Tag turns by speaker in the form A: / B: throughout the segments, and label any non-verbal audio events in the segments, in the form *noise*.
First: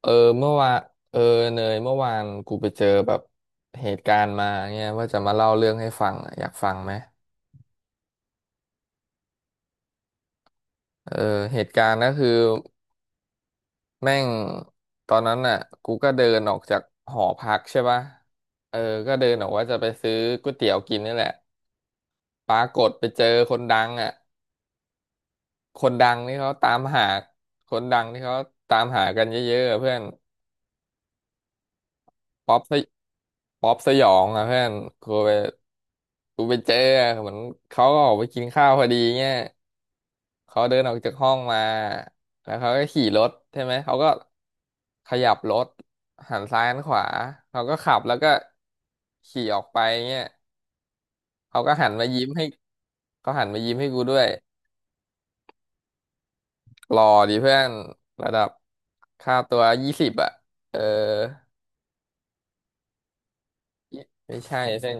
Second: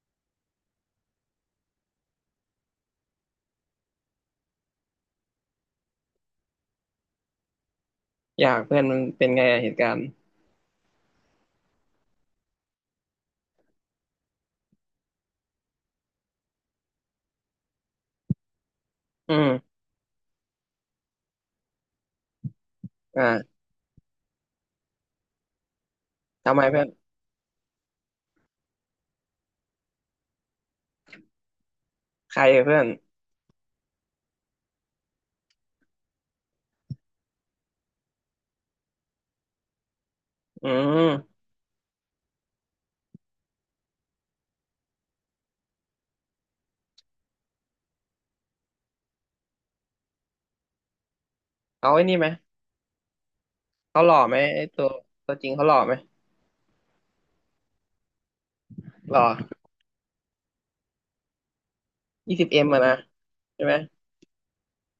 A: เออเมื่อวานเออเนยเมื่อวานกูไปเจอแบบเหตุการณ์มาเนี่ยว่าจะมาเล่าเรื่องให้ฟังอะอยากฟังไหม
B: อยากเพื่อนมันเป็นไงอะเหตุการณ์
A: เออเหตุการณ์ก็คือแม่งตอนนั้นน่ะกูก็เดินออกจากหอพักใช่ปะเออก็เดิ
B: อื
A: นออกว่า
B: ม
A: จะไปซื้อก๋วยเตี๋ยวกินนี่แหละปรากฏไปเจ
B: อ่า
A: อคนดังอ่ะคนดังนี่เขา
B: ทำไม
A: ตาม
B: เพื่อน
A: หาคนดังที่เขาตามหากันเยอะๆอะเพื่อน
B: ใคร
A: ป๊อป
B: อะ
A: ส
B: เพื่
A: ย
B: อน
A: ป๊อปสยองอ่ะเพื่อนกูไปกูไปเจออะเหมือนเขาก็ออกไปกินข้าวพอดีเงี้ยเขา
B: อื
A: เดินออกจากห้อ
B: ม
A: งมาแล้วเขาก็ขี่รถใช่ไหมเขาก็ขยับรถหันซ้ายหันขวาเขาก็ขับแล้วก็ขี่ออกไปเงี้ยเขาก็หั
B: เขา
A: น
B: ไอ้
A: มา
B: นี่ไห
A: ยิ้
B: ม
A: มให้เขาหันมายิ้มให้กู
B: เขาหล่อ
A: ด้วย
B: ไหมไอ้ตัวตัวจริงเขาหล่อไหม
A: หล่อดีเพื่อนระดับ
B: หล่อ
A: ค่าตัวยี่สิบอ่ะเออ
B: 20Mอะนะใช่ไหม
A: ไม่ใช่เส้น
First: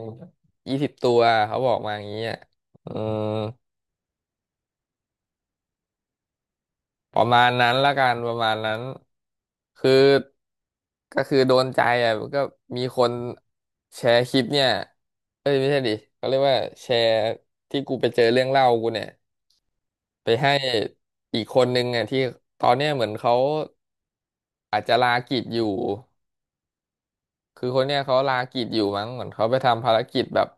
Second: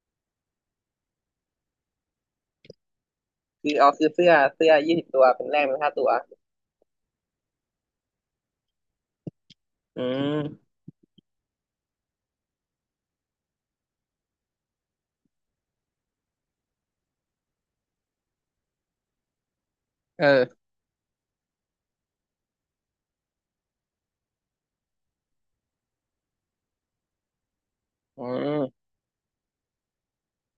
A: 20 ตัวเขาบอกมาอย่างนี้ยอืม
B: คือเอาซื้อเสื้อเสื้อ20 ตัวเป็นแรกเป็นค่าตัว
A: ประมาณนั้นละกันประมาณนั้นคือ
B: อืม
A: ก็คือโดนใจอ่ะก็มีคนแชร์คลิปเนี่ยเอ้ยไม่ใช่ดิเขาเรียกว่าแชร์ที่กูไปเจอเรื่องเล่ากูเนี่ยไปให้
B: เออ
A: อีกคนนึงอ่ะที่ตอนเนี้ยเหมือนเขาอาจจะลากิจอยู่คือคนเนี้ยเขา
B: อื
A: ลากิจอยู่
B: ม
A: มั้งเหมือนเขาไปทำภารกิจแบบ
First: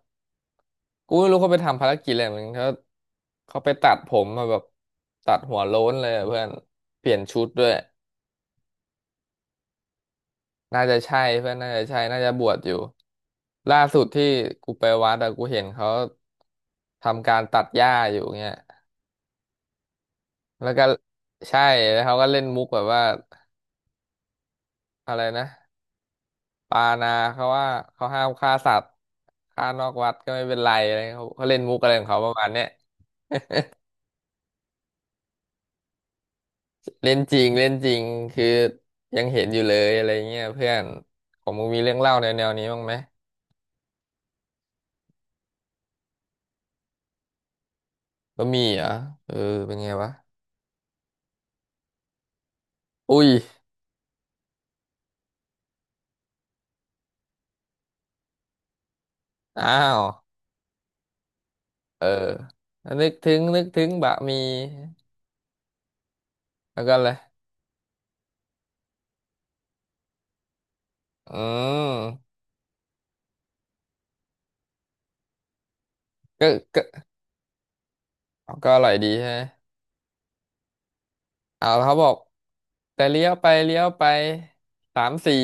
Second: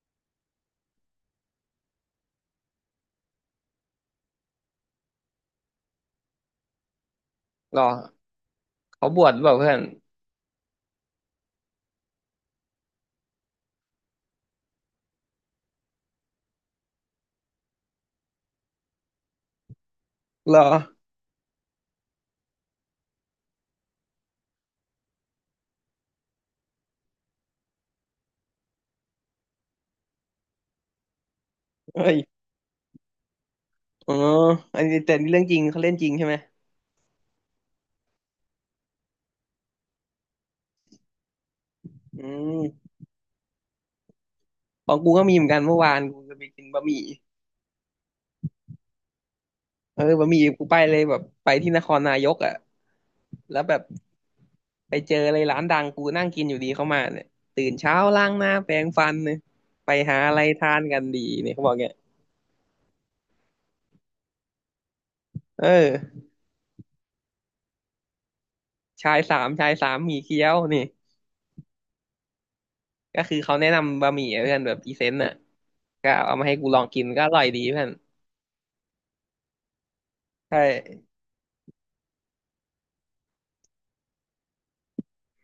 A: กูไม่รู้เขาไปทำภารกิจอะไรเหมือนเขาเขาไปตัดผมมาแบบตัดหัวโล้นเลยอะเพื่อนเปลี่ยนชุดด้วย
B: หล่อเขาบวชหรือเปล่าเพื่อน
A: น่าจะใช่เพื่อนน่าจะใช่น่าจะบวชอยู่ล่าสุดที่กูไปวัดอะกูเห็นเขาทำการตัดหญ้าอยู่เงี้ย
B: หล่อ
A: แล้วก็ใช่แล้วเขาก็เล่นมุกแบบว่าอะไรนะปานาเขาว่าเขาห้ามฆ่าสัตว์ฆ่านอกวัดก็ไม่เป็นไรอะไรเขาเขาเล่นมุกอะไรของ
B: เอ้ย
A: เขาประมาณเนี้ย
B: อ๋ออันนี้แต่นี่เรื่องจริงเขาเล่นจริงใช่ไหม
A: เล่นจริงเล่นจริงคือยังเห็นอยู่เลยอะไรเงี้ยเพื่อนของมึงมีเรื่องเล่า
B: อื
A: แนวนี้บ้าง
B: ม
A: ไหม
B: ของกูก็มีเหมือนกันเมื่อวานกูจะไปกินบะหมี่
A: ก็มีเหรอเออเป็นไง
B: เออ
A: วะ
B: บะหมี่กูไปเลยแบบไปที่นครนายกอ่ะ
A: อุ้ย
B: แล้วแบบ ไปเจอเลยร้านดังกูนั่งกินอยู่ดีเข้ามาเนี่ยตื่นเช้าล้างหน้าแปรงฟันเนี่ย
A: อ้า
B: ไป
A: ว
B: หาอะไรทานกันดีเนี่ยเขาบอกเนี่ย
A: เออนึกถึงบะหมี่
B: เออ
A: แล้วก็อะไร
B: ชายสามชายสามหมี่เกี๊ยวนี่
A: อืม
B: ก็คือเขาแนะนำบะหมี่อหเพื่อนแบบพรีเซนต์อ่ะก็เอามา
A: ก็
B: ให้กูล
A: ก็
B: องกินก็อร่อยดีเพื่อน
A: ก็อร่อยดีใช่ไหม
B: ใช่
A: เอาเขาบอกแต่เลี้ยวไปเลี้ยวไปสามสี่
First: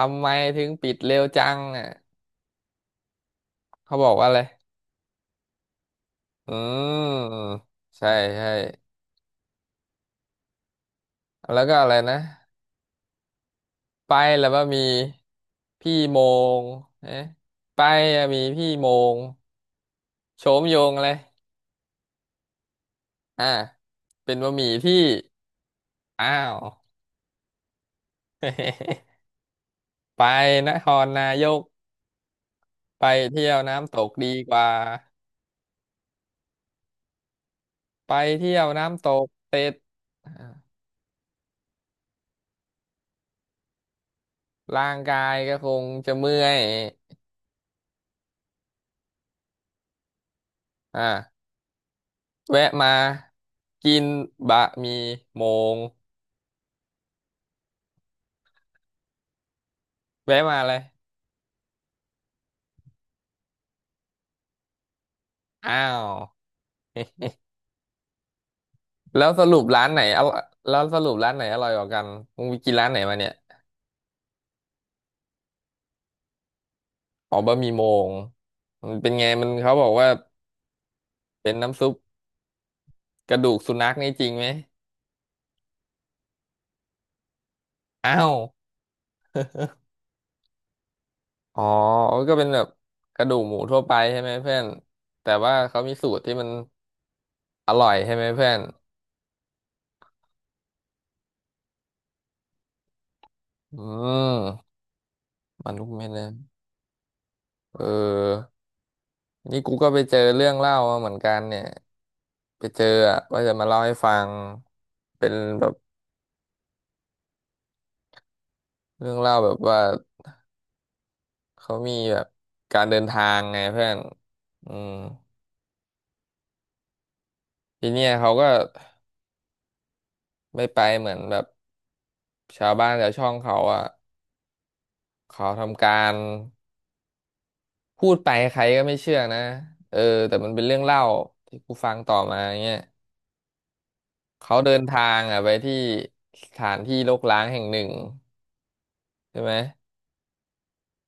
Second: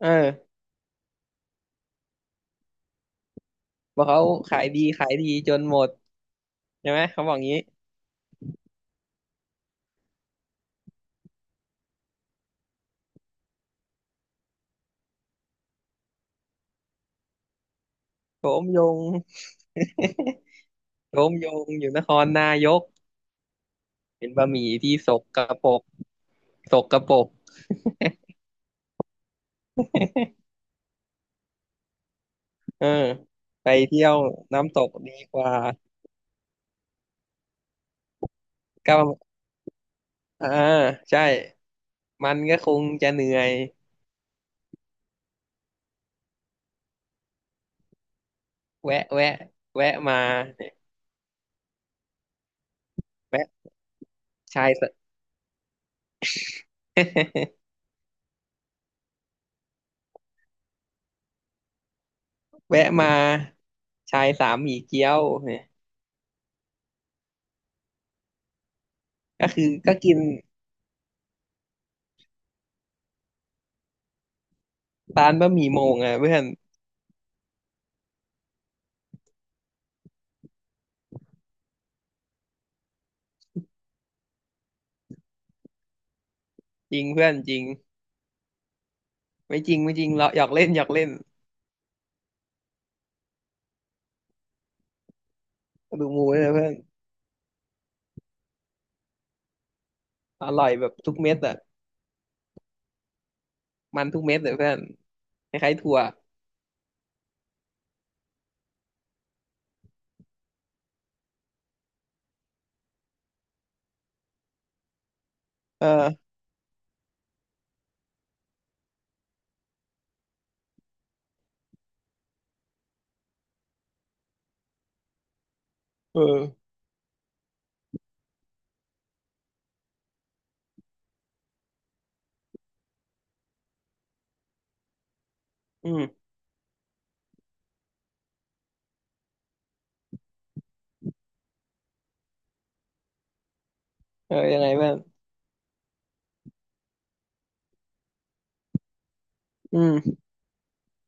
B: เอ
A: ำไม
B: อ
A: ถึงปิดเร็วจังอ่ะเขา
B: บอ
A: บ
B: ก
A: อก
B: เขา
A: ว่าอะไร
B: ขายดีขายดีจนหมด
A: อื
B: ใช่ไหมเขาบอ
A: ม
B: กงี้
A: ใช่ใช่แล้วก็อะไรนะไปแล้วว่ามีพี่โมงเอ๊ะไปอะมี
B: โฉม
A: พี่
B: ย
A: โม
B: ง *laughs*
A: งโฉมโยงอะไร
B: โฉมยงอยู่นครนายก
A: อ่า
B: เป็น
A: เป็น
B: บะ
A: บะ
B: ห
A: หมี่
B: มี่
A: ที่
B: ที่สกปรก
A: อ้าว
B: สกปรก
A: *laughs* ไปนครนายก
B: เออ
A: ไปเที่ยว
B: ไป
A: น้ำต
B: เที่ย
A: ก
B: ว
A: ดีกว่า
B: น้ำตกดีกว่า
A: ไปเที่ยว
B: ก็ป
A: น้ำต
B: ระมา
A: ก
B: ณ
A: เสร็จอ่า
B: อ่าใช่มันก็คงจะเหนื่อย
A: ร่างกายก็คงจะเมื่อย
B: แวะแวะแวะมา
A: อ่าแวะมา
B: แวะ
A: กินบะ
B: ชาย
A: ห
B: ส
A: มี่โมง
B: *laughs*
A: แวะมาเลย
B: แวะมาชายสามหมี่เกี๊ยวเนี่ย
A: อ้าวแล้วส
B: ก็
A: รุ
B: คื
A: ป
B: อ
A: ร้าน
B: ก็
A: ไหน
B: กิ
A: อ
B: น
A: ร่อยแล้วสรุปร้านไหนอร่อยกว่ากันมึงไปกินร้านไหนมาเนี่ย
B: ร้านบะหมี่โมงอ่ะเพื่อน
A: อ๋อบะหมี่โมงมันเป็นไงมันเขาบอกว่าเป็นน้ำซุปกระดูกสุนัขนี่จริงไหม
B: จริงเพื่อนจริง
A: อ้าว
B: ไม่จริงไม่จริงเราหยอกเล่นหยอกเล่น
A: อ๋อก็เป็นแบบกระดูกหมูทั่วไปใช่ไหมเพื่อนแต่ว่าเขามี
B: ดู
A: สูตร
B: มู
A: ที่
B: เล
A: มัน
B: ยเพื่อน
A: อร่อยใช่ไหมเพื่อน
B: อร่อยแบบทุกเม็ดอ่ะ
A: อื
B: มันทุกเม็ดเลยเพื่
A: ม
B: อนค
A: มั
B: ล้า
A: น
B: ยๆ
A: ลูก
B: ถั่ว
A: เม็ดนะเออนี่กูก็ไปเจอเรื่องเล่ามาเหมือนกันเนี่ยไปเจออะว่าจะมาเล่าให้ฟังเป็นแบบ
B: เออ
A: เรื่องเล่าแบบว่าเขามีแบบการเดินทางไงเพื่อนอืม
B: เออ
A: ทีเนี้ยเขาก็ไม่ไปเหมือนแบบชาวบ้านชาวช่องเขาอ่ะเขาทำ
B: อื
A: การ
B: ม
A: พูดไปใครก็ไม่เชื่อนะเออแต่มันเป็นเรื่องเล่าที่กูฟังต่อมาเงี้ย
B: เออ
A: เขา
B: ยังไง
A: เดิน
B: เพื่อน
A: ทางอ่ะไปที่สถานที่รกร้างแห่งหนึ่งใช่ไหม
B: อืม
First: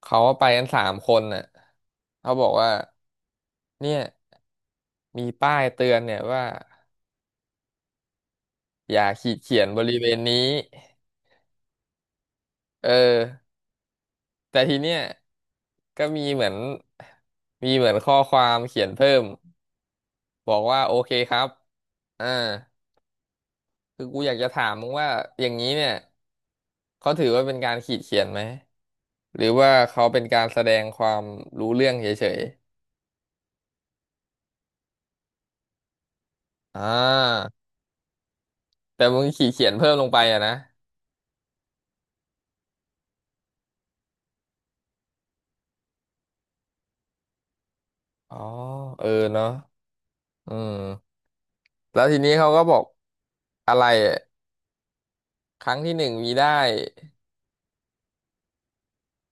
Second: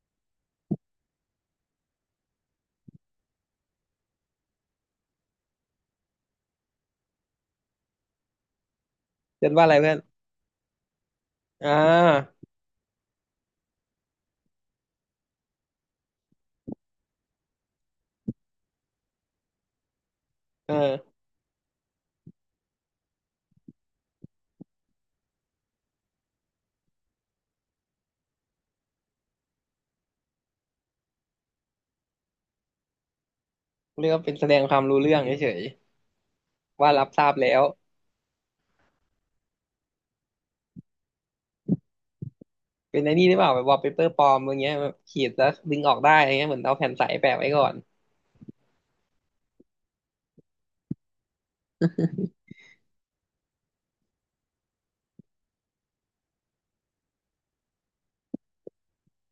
A: เขาไปกันสามคนน่ะเขาบอกว่าเนี่ยมีป้ายเตือนเนี่ยว่าอย่าขีด
B: เรียน
A: เขีย
B: ว่า
A: น
B: อะไร
A: บริ
B: เพื่อน
A: เวณนี้
B: อ่า
A: เออแต่ทีเนี้ยก็มีเหมือนข้อความเขียนเพิ่มบอก
B: เอ
A: ว่าโอ
B: อ
A: เคครับอ่า คือกูอยากจะถามมึงว่าอย่างนี้เนี่ยเขาถือว่าเป็นการขีดเขียนไหมหรือว่าเขาเป็นการแสดงความรู้เรื่องเฉย
B: เรียกว่าเป็นแสดงความรู้เรื่องเฉย
A: ๆอ่
B: ว่ารับทราบ
A: า
B: แล้ว
A: แต่มึงขีดเขียนเพิ่มลงไปอะนะ
B: เป็นไอ้นี่หรือเปล่าแบบวอลเปเปอร์ปลอมอะไรเงี้ยแบบขีดแล้วดึงออกได้อะไรเงี้ยเหมือนเอาแผ่นใสแปะไว้ก่อน
A: อ๋อเออเนาะอืมแล้วทีนี้เขาก็บอกอะไรอะครั้งที่หนึ่งมีได้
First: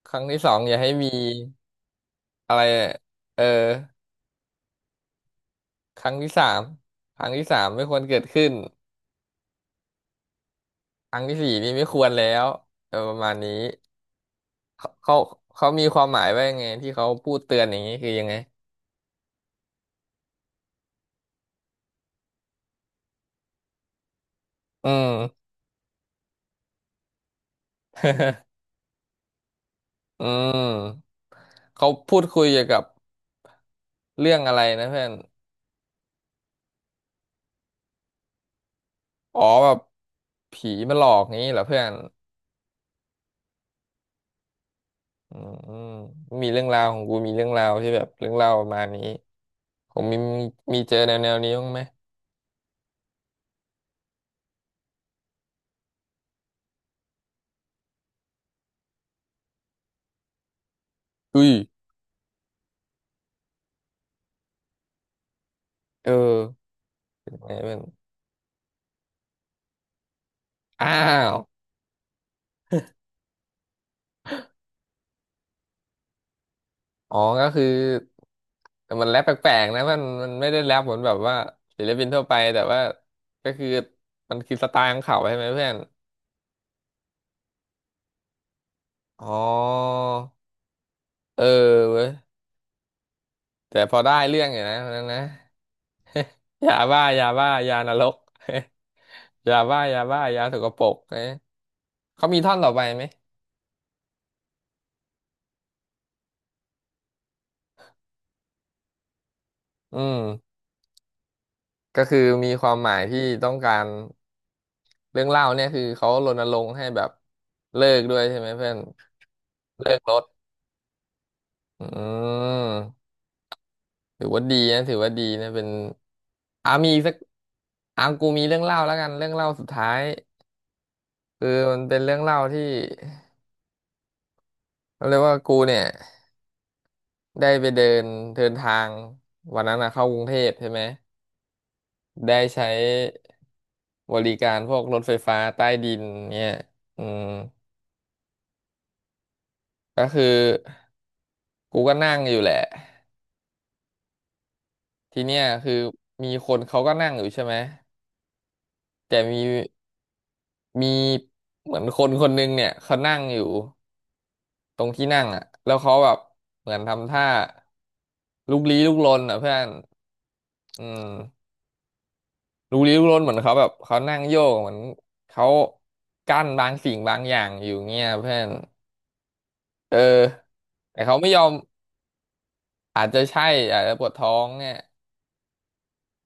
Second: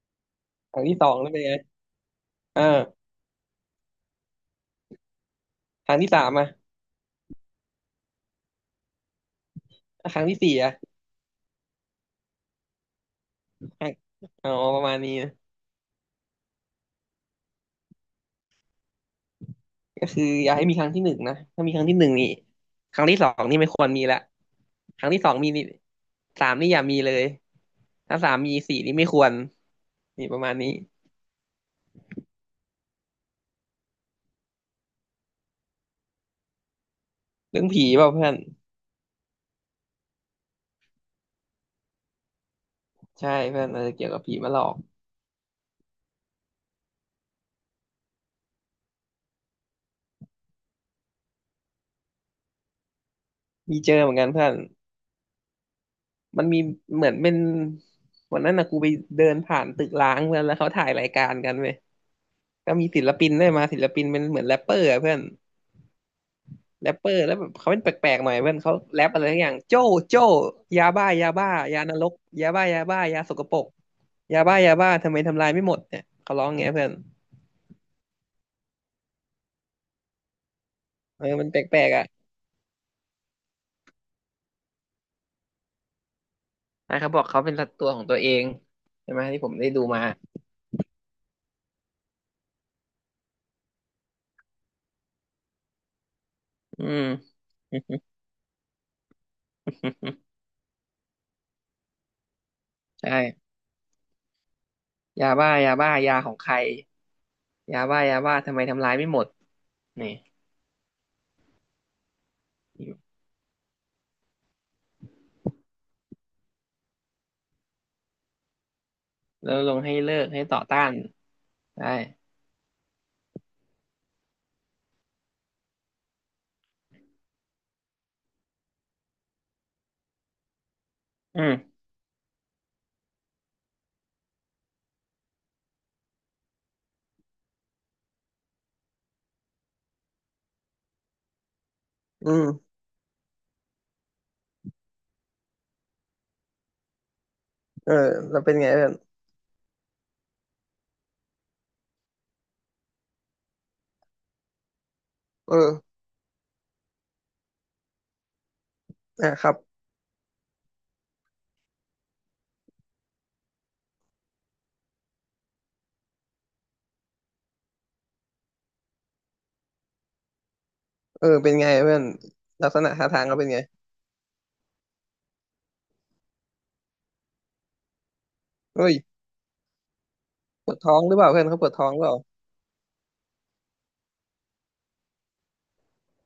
A: ครั้งที่สองอ
B: ค
A: ย่า
B: รั้ง
A: ให้
B: ที่ส
A: มี
B: องแล้วเป็นไง
A: อะไรอะ
B: อ่า
A: เออ
B: ครั้
A: ค
B: งที่
A: รั้ง
B: สา
A: ที่
B: ม
A: สา
B: อ่ะ
A: มครั้งที่สามไม่ควรเกิดขึ้น
B: ครั้งที่สี่อ่ะ
A: ครั้งที่สี่นี่ไม่ควรแล้วเออประมาณนี้
B: ครั้งอ๋อประ
A: เขา
B: มาณนี้
A: เขา
B: นะ
A: เขามีความหมายว่ายังไงที่เขาพูดเตือนอย่างนี้คือยังไง
B: ก็คืออย่าให้มีครั้งที่หนึ่งนะถ้ามีครั้งที่หนึ่งนี่ครั้งที่สองนี่ไม่ควรมีละ
A: อื
B: ครั้ง
A: ม
B: ที่สองมีนี่สามนี่อย่ามีเลยถ้าสามมีสี่นี่ไม่ควร
A: อื
B: นี่ประมาณนี้
A: มเขาพูดคุยเกี่ยวกับเรื่องอะไรนะเพื่อน
B: เรื่องผีเปล่าเพื่อน
A: อ๋อแบบผีมาหลอกงี้เหรอเพื่อน
B: ใช่เพื่อนอาจจะเกี่ยวกับผีมาหลอก
A: อืมมีเรื่องราวของกูมีเรื่องราวที่แบบเรื่องราวประมาณนี้ผมมีมีเจอแนวนี้บ้างไหม
B: มีเจอเหมือนกันเพื่อน มันมีเหมือนเป็นวันนั้นนะกูไปเดินผ่านตึกร้างเพื่อนแล้วเขาถ่ายรายการ
A: อุ้ย
B: กันเว้ยก็มีศิลปินได้วยมาศิลปินเป็นเหมือนแรปเปอร์อะเพื่อน
A: เออ
B: แรปเปอร์
A: เป็
B: แล้
A: น
B: วแบ
A: ไง
B: บเขา
A: เพื่อ
B: เป็
A: น
B: นแปลกๆหน่อยเพื่อนเขาแรปอะไรทักอย่างโจ้โจ้ยา
A: อ้า
B: บ้ายา
A: ว
B: บ้ายานรกยาบ้ายาบ้ายาสกปรกยาบ้ายาบ้าทำไมทำลายไม่หมดเนี่ยเขาร้ององเงี้ยเพื่อน
A: อ๋อก็คือแต่มันแรปแปลกๆนะมันไม่ได้แรปเหมือนแบบ
B: เออ
A: ว่า
B: มันแปล
A: ศิล
B: กๆ
A: ปิ
B: อ่ะ
A: นทั่วไปแต่ว่าก็คือมันคือสไตล์ของเขาใช่ไหมเพื่อน
B: อ่ะเขาบอกเขาเป็นัวตัวของตัวเองใช่ไหม
A: อ๋อ
B: ที่ผมได้ดูมา
A: เออเว้ยแต่พอได้เรื่องอยู่นะวันนั้นนะยา
B: อื
A: บ้ายา
B: ม
A: บ้ายานรก *laughs* ยาบ้ายาบ้ายา
B: *laughs*
A: สกปรกเอ๊ะเขามีท่อนต่อไปไหม
B: ใช่ยาบ้ายาบ้ายาของใคร ยาบ้ายาบ้าทำไมทำร้ายไม่หมด
A: อื
B: นี่
A: มก็คือมีความหมายที่ต้องการเรื่องเล่าเนี่ยคือเขารณรงค์ให้แบบเลิกด้วยใช่ไหมเพื่อน
B: แล้วลงให้
A: เลิกร
B: เลิ
A: ถ
B: กให้ต่อต้าน
A: อื
B: ได้
A: มถือว่าดีนะถือว่าดีนะเป็นมีอีกสักกูมีเรื่องเล่าแล้วกันเรื่องเล่าสุดท้าย
B: อื
A: คือ
B: ม
A: มันเป็นเรื่องเล่าที่เขาเรียกว่ากูเนี่ยได้ไปเดินเดินทางวันนั้นนะเข้ากรุงเทพใช่ไหม
B: อื
A: ได้ใช้
B: ม
A: บริการพวกรถไฟฟ้าใต้ดินเนี่ยอืม
B: เออแล้วเป็นไงเพื่อน
A: ก็คือกูก็นั่งอยู่แหละทีเนี้ย
B: เอ
A: คือ
B: อ
A: มีคนเขาก็นั่งอยู่ใช่ไหมแต่
B: อ่ะ
A: มี
B: ครับ
A: มีเหมือนคนคนหนึงเนี่ยเขานั่งอยู่ตรงที่นั่งอ่ะแล้วเขาแบบเหมือนทำท่าลุกลี้ลุกลนอ่ะเพื่อนอื
B: เออ
A: ม
B: เป็นไงเพื่อนลัก
A: ลุ
B: ษ
A: ก
B: ณะ
A: ลี้ลุก
B: ท่า
A: ลน
B: ทาง
A: เหมือ
B: เขา
A: น
B: เป็น
A: เขา
B: ไง
A: แบบเขานั่งโยกเหมือนเขากั้นบางสิ่งบางอย่างอยู่เงี้ยเพื่อน
B: เฮ้ย
A: เออ
B: ปวดท้อ
A: แต่
B: งหรื
A: เขา
B: อเป
A: ไม่
B: ล่า
A: ย
B: เพื่
A: อ
B: อน
A: ม
B: เขาปวดท้องหรือเปล่า
A: อาจจะใช่อาจจะปวดท้องเนี่ย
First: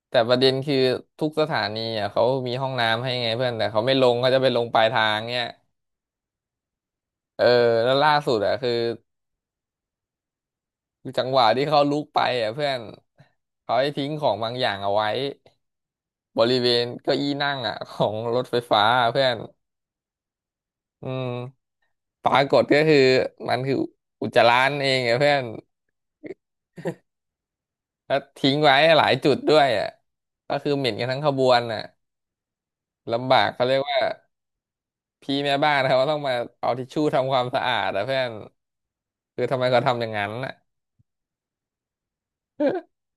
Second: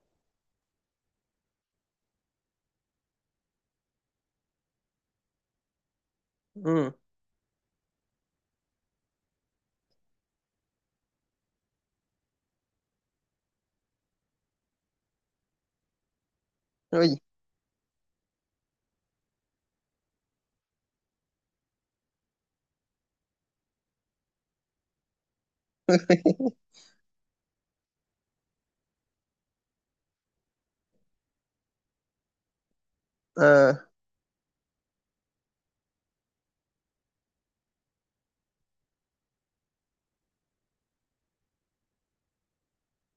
A: แต่ประเด็นคือทุกสถานีอ่ะเขามีห้องน้ำให้ไงเพื่อนแต่เขาไม่ลงเขาจะไปลงปลายทางเนี่ย
B: อืม
A: เออแล้วล่าสุดอ่ะคือจังหวะที่เขาลุกไปอ่ะเพื่อนเขาให้ทิ้งของบางอย่างเอาไว้บริเวณ
B: เฮ้ย
A: เก้าอี้นั่งอ่ะของรถไฟฟ้าอะเพื่อนอืมปรากฏก็คือมันคืออุจจาระนั่นเองอ่ะเพื่อน
B: *laughs*
A: แล้วทิ้งไว้หลายจุดด้วยอ่ะก็คือเหม็นกันทั้งขบวนอ่ะลำบา
B: เอ
A: กเขา
B: อ
A: เรียกว่าพี่แม่บ้านเขาต้องมาเอาทิชชู่ทำความสะอาดอ่ะเพื่อนคือทำไมเขาทำอย่างนั้นอ่ะ *laughs*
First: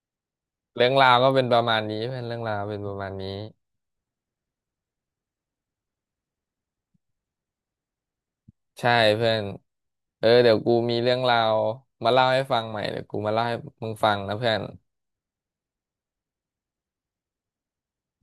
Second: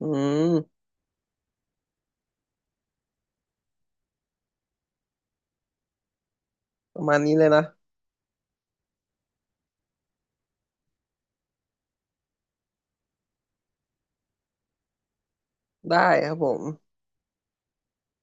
B: อืม
A: เรื่องราวก็เป็นประมาณนี้เพื่อนเรื่องราวเป็นประมาณนี้
B: ประมาณนี้เลยนะ
A: ใช่เพื่อนเออเดี๋ยวกูมีเรื่องราวมาเล่าให้ฟังใหม่เดี๋ยวกูมาเล่าให้มึงฟังนะเพื่อน
B: ได้ครับผม